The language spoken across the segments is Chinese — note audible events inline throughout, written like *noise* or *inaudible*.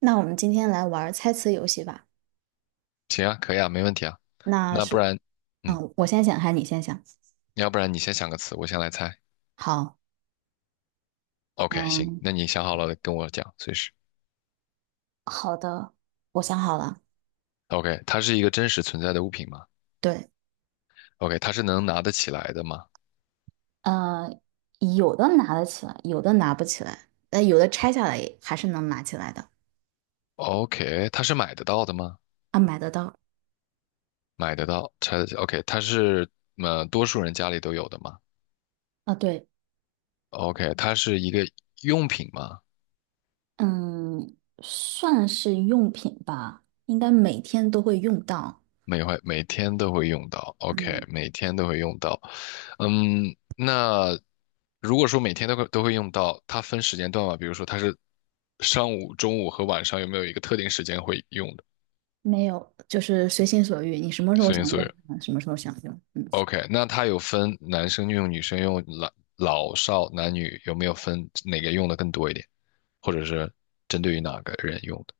那我们今天来玩儿猜词游戏吧。行啊，可以啊，没问题啊。那那不是，然，嗯，我先想，还是你先想？要不然你先想个词，我先来猜。好，OK，行，嗯，那你想好了跟我讲，随时。好的，我想好了。OK，它是一个真实存在的物品吗对，？OK，它是能拿得起来的吗呃，有的拿得起来，有的拿不起来，有的拆下来也还是能拿起来的，？OK，它是买得到的吗？啊，买得到。买得到，拆得起。OK，它是多数人家里都有的吗啊，对，？OK，它是一个用品吗？嗯，算是用品吧，应该每天都会用到。每回每天都会用到，OK，嗯，每天都会用到。嗯，那如果说每天都会用到，它分时间段嘛，比如说它是上午、中午和晚上，有没有一个特定时间会用的？没有，就是随心所欲，你什么时候随心想所用，欲。 什么时候想用。嗯 o k 那它有分男生用、女生用、老老少男女，有没有分哪个用的更多一点，或者是针对于哪个人用的？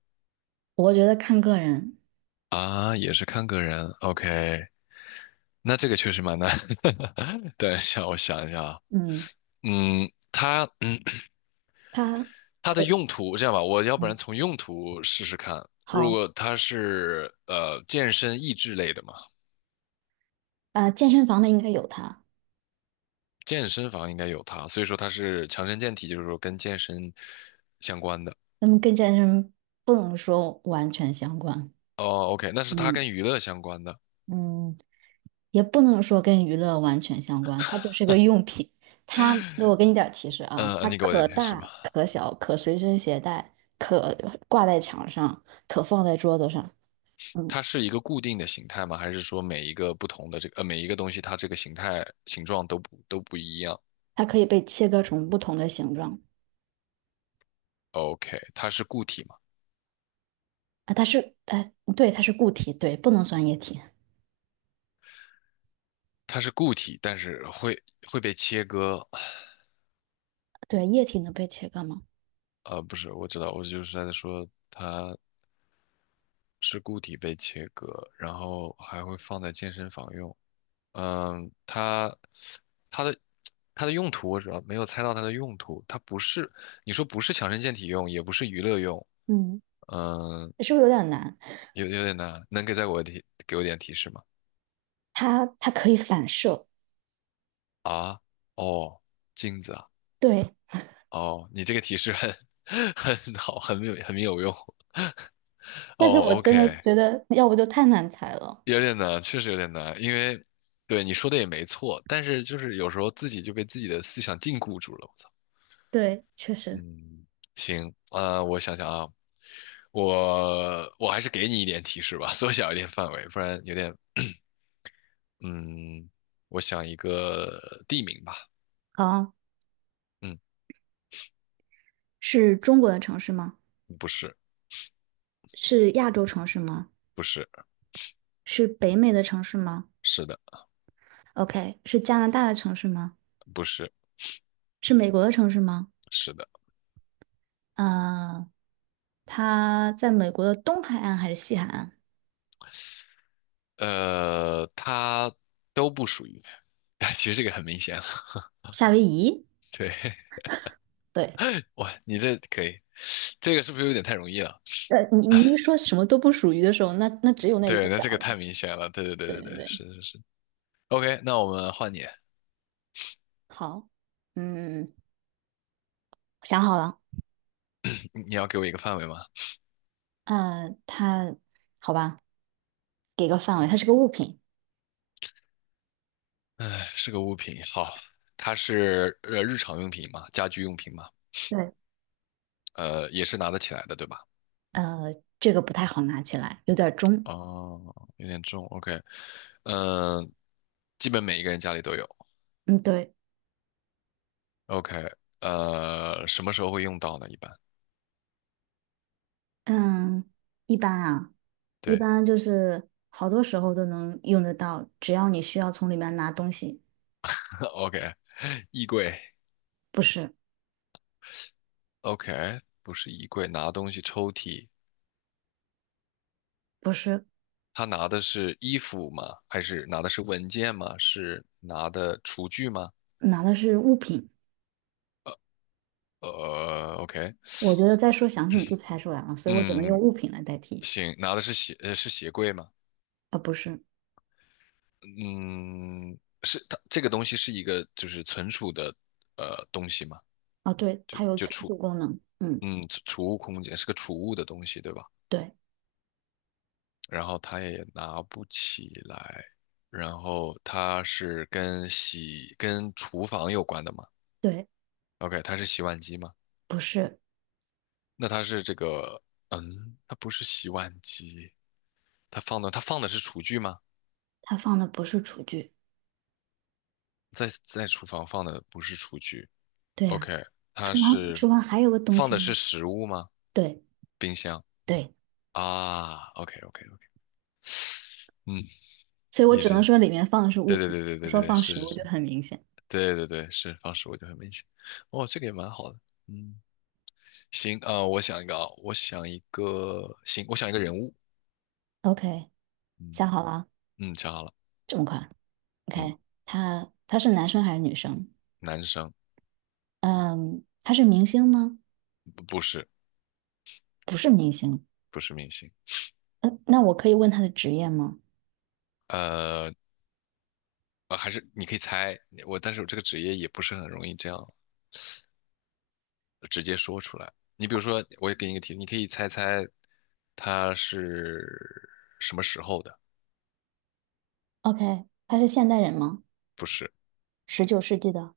我觉得看个人，啊，也是看个人，OK，那这个确实蛮难。*laughs* 等一下，我想一下啊，嗯，嗯，它，*clears throat* 嗯。他它的我用途，这样吧，我要不然嗯，从用途试试看。如好，果它是健身益智类的嘛，健身房的应该有它，健身房应该有它，所以说它是强身健体，就是说跟健身相关的。那么跟健身不能说完全相关，哦，OK，那是它嗯，跟娱乐相关的。嗯，也不能说跟娱乐完全相关，它就是个用品。我给你点儿提示啊，嗯，它你给我可点提示大吧。可小，可随身携带，可挂在墙上，可放在桌子上。嗯，它是一个固定的形态吗？还是说每一个不同的每一个东西它这个形状都不一样它可以被切割成不同的形状？OK，它是固体吗？啊。哎，对，它是固体，对，不能算液体。它是固体，但是会被切割。*sighs* 对，液体能被切割吗？呃，不是，我知道，我就是在说它是固体被切割，然后还会放在健身房用。嗯，它的它的用途我主要没有猜到它的用途，它不是你说不是强身健体用，也不是娱乐用，嗯，嗯，是不是有点难？有点难，能给再给我提给我点提示吗？它可以反射。啊，哦，镜子啊，对，哦，你这个提示很 *laughs* 很好，很有用。但是我哦真的，OK，觉得，要不就太难猜了。有点难，确实有点难，因为对你说的也没错，但是就是有时候自己就被自己的思想禁锢住了。我操，对，确实。嗯，行，啊，我想想啊，我还是给你一点提示吧，缩小一点范围，不然有点，*clears throat* 嗯，我想一个地名吧，好，嗯，是中国的城市吗？不是，是亚洲城市吗？不是，是北美的城市吗是的，？OK，是加拿大的城市吗？不是，是美国的城市吗？是的，呃，它在美国的东海岸还是西海岸？呃，它都不属于，*laughs* 其实这个很明显了，夏威夷？对，*laughs* 对，哇，你这可以，这个是不是有点太容易了？你一说什么都不属于的时候，那只有那一个对，那角这个了。太明显了。对对对对对对对，对，是是是。OK，那我们换你，好，嗯，想好了。你你要给我一个范围吗？呃，它，好吧，给个范围，它是个物品。哎，是个物品。好，它是日常用品嘛，家居用品嘛，对，呃，也是拿得起来的，对吧？这个不太好拿起来，有点重。哦，有点重。OK，嗯、基本每一个人家里都有。嗯，对，OK，呃，什么时候会用到呢？一般，嗯，一般啊，一对。 般就是好多时候都能用得到，只要你需要从里面拿东西，*laughs*，OK，衣柜不是，，OK，不是衣柜，拿东西抽屉，不是，他拿的是衣服吗？还是拿的是文件吗？是拿的厨具吗？拿的是物品。呃，OK，我觉得再说详细你就猜出来了，所以我只能用嗯，物品来代替。行，拿的是鞋，呃，是鞋柜吗？啊，不是，嗯，是它这个东西是一个就是存储的东西吗？啊，对，就它有就存储，储功能。嗯，嗯，储储物空间是个储物的东西，对吧？对，然后它也拿不起来，然后它是跟厨房有关的吗对，？OK，它是洗碗机吗？不是，那它是这个，嗯，它不是洗碗机，它放的是厨具吗？它放的不是厨具。在在厨房放的不是厨具对呀、啊，OK，它是厨房还有个东放西的是呢。食物吗？对，冰箱对。啊，OK OK OK，嗯，所以我也只能是，说里面放的是物对对品，对对我对说对对，放是食是物就是，很明显。对对对是放食物就很明显，哦，这个也蛮好的，嗯，行啊，我想一个啊，我想一个，行，我想一个人物，OK，嗯想好了，嗯，想好了，这么快嗯，？OK，他是男生还是女生？男生，嗯，他是明星吗？不不是明星。不是明星。嗯，那我可以问他的职业吗呃，呃，还是你可以猜我，但是我这个职业也不是很容易这样直接说出来。你比如说，我也给你一个题，你可以猜猜它是什么时候的？？OK，他是现代人吗？不是，19世纪的，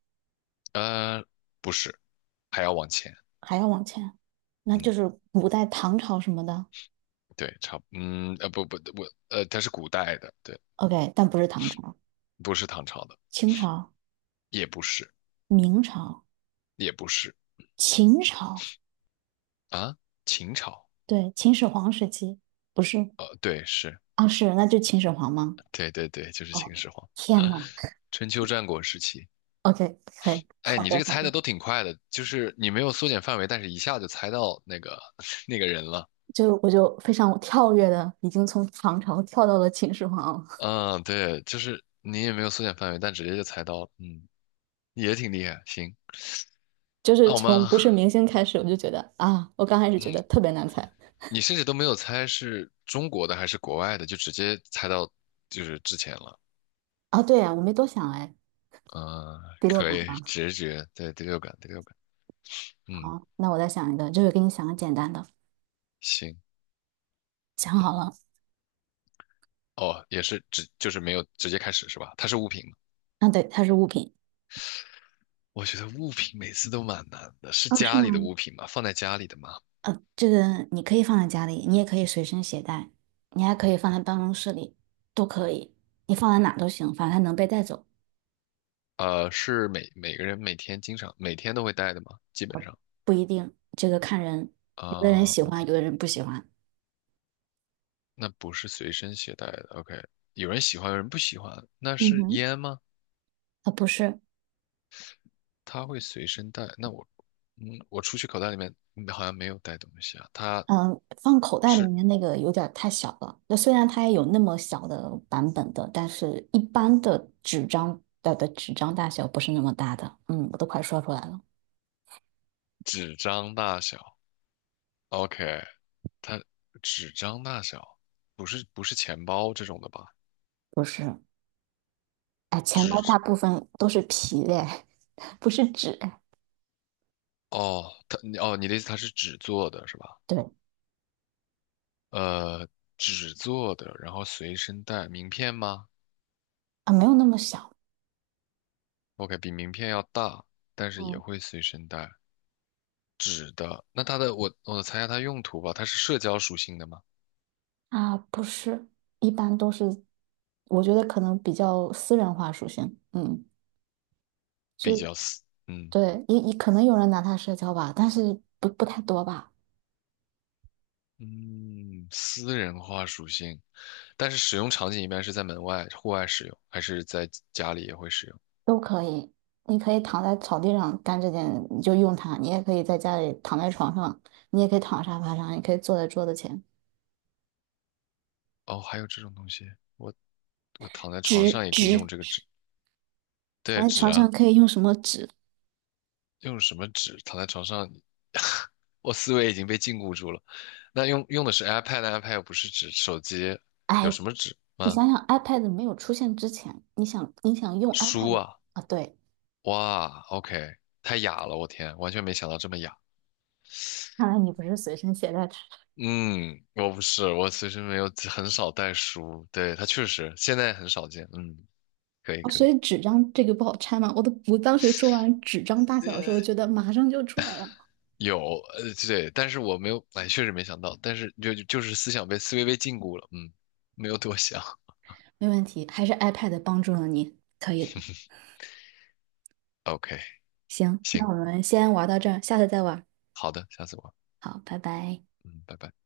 呃，不是，还要往前。还要往前，那就嗯，是古代唐朝什么的。对，差不，嗯，呃，不不，我，呃，它是古代的，对，OK，但不是唐朝，不是唐朝的，清朝、也不是，明朝、也不是秦朝，啊，秦朝，对，秦始皇时期，不是呃，对，是，啊，是，那就秦始皇吗？对对对，就是哦，秦始皇，天呐！春秋战国时期。OK，可以，哎，好你这的，个好猜的，的都挺快的，就是你没有缩减范围，但是一下就猜到那个 *laughs* 那个人了。我就非常跳跃的，已经从唐朝跳到了秦始皇了 嗯，对，就是你也没有缩减范围，但直接就猜到了。嗯，也挺厉害。行，*laughs* 就是那我们，从不是明星开始，我就觉得啊，我刚开始觉嗯，得特别难猜你甚至都没有猜是中国的还是国外的，就直接猜到就是之前了。啊，对呀，我没多想哎，嗯，第六可感以，吧。直觉，对，第六感，第六感。嗯，好，那我再想一个，就是给你想个简单的，行。想好了，哦，也是直，就是没有直接开始是吧？它是物品吗？啊，对，它是物品，我觉得物品每次都蛮难的，是啊，是家吗？里的物品吗？放在家里的吗？这个你可以放在家里，你也可以随身携带，你还可以放在办公室里，都可以，你放在哪都行，反正它能被带走。呃，是每个人每天都会带的吗？基本上不一定，这个看人，有的人啊喜欢，，OK，有的人不喜欢。那不是随身携带的，OK，有人喜欢，有人不喜欢，那嗯是哼，烟吗？啊，不是，他会随身带，那我，嗯，我出去口袋里面好像没有带东西啊，它嗯、放口袋里是面那个有点儿太小了。那虽然它也有那么小的版本的，但是一般的纸张的纸张大小不是那么大的。嗯，我都快说出来了，纸张大小，OK，它纸张大小，不是钱包这种的吧？不是。哎，钱包大纸，部分都是皮的，*laughs* 不是纸。哦，你的意思它是纸做的是吧？对呃，纸做的，然后随身带，名片吗？啊，没有那么小 OK，比名片要大，但是也嗯，会随身带。纸的，那它的我猜一下它用途吧，它是社交属性的吗？啊，不是，一般都是，我觉得可能比较私人化属性。嗯，比就较私，嗯对，也可能有人拿它社交吧，但是不太多吧，嗯，私人化属性，但是使用场景一般是在门外、户外使用，还是在家里也会使用？都可以。你可以躺在草地上干这件，你就用它；你也可以在家里躺在床上，你也可以躺沙发上，你可以坐在桌子前。哦，还有这种东西，我我躺在床纸上也可以用纸，这个纸，躺对，在纸床啊，上可以用什么纸？用什么纸？躺在床上，*laughs* 我思维已经被禁锢住了。那用的是 iPad，iPad 又不是指手机，有哎，什么纸你吗？想想，iPad 没有出现之前，你想用 书 iPad 啊，啊？对，哇，OK，太雅了，我天，完全没想到这么雅。看来你不是随身携带纸。嗯，我不是，我其实没有，很少带书。对，它确实现在很少见。嗯，可以哦，可以。所以纸张这个不好拆吗？我当时说完纸张大小的时呃，候，觉得马上就出来了。有，呃，对，但是我没有，哎，确实没想到，但是思维被禁锢了。嗯，没有多想。没问题，还是 iPad 帮助了你，可以的。*laughs* OK，行，那行，我们先玩到这儿，下次再玩。好的，下次玩。好，拜拜。嗯，拜拜。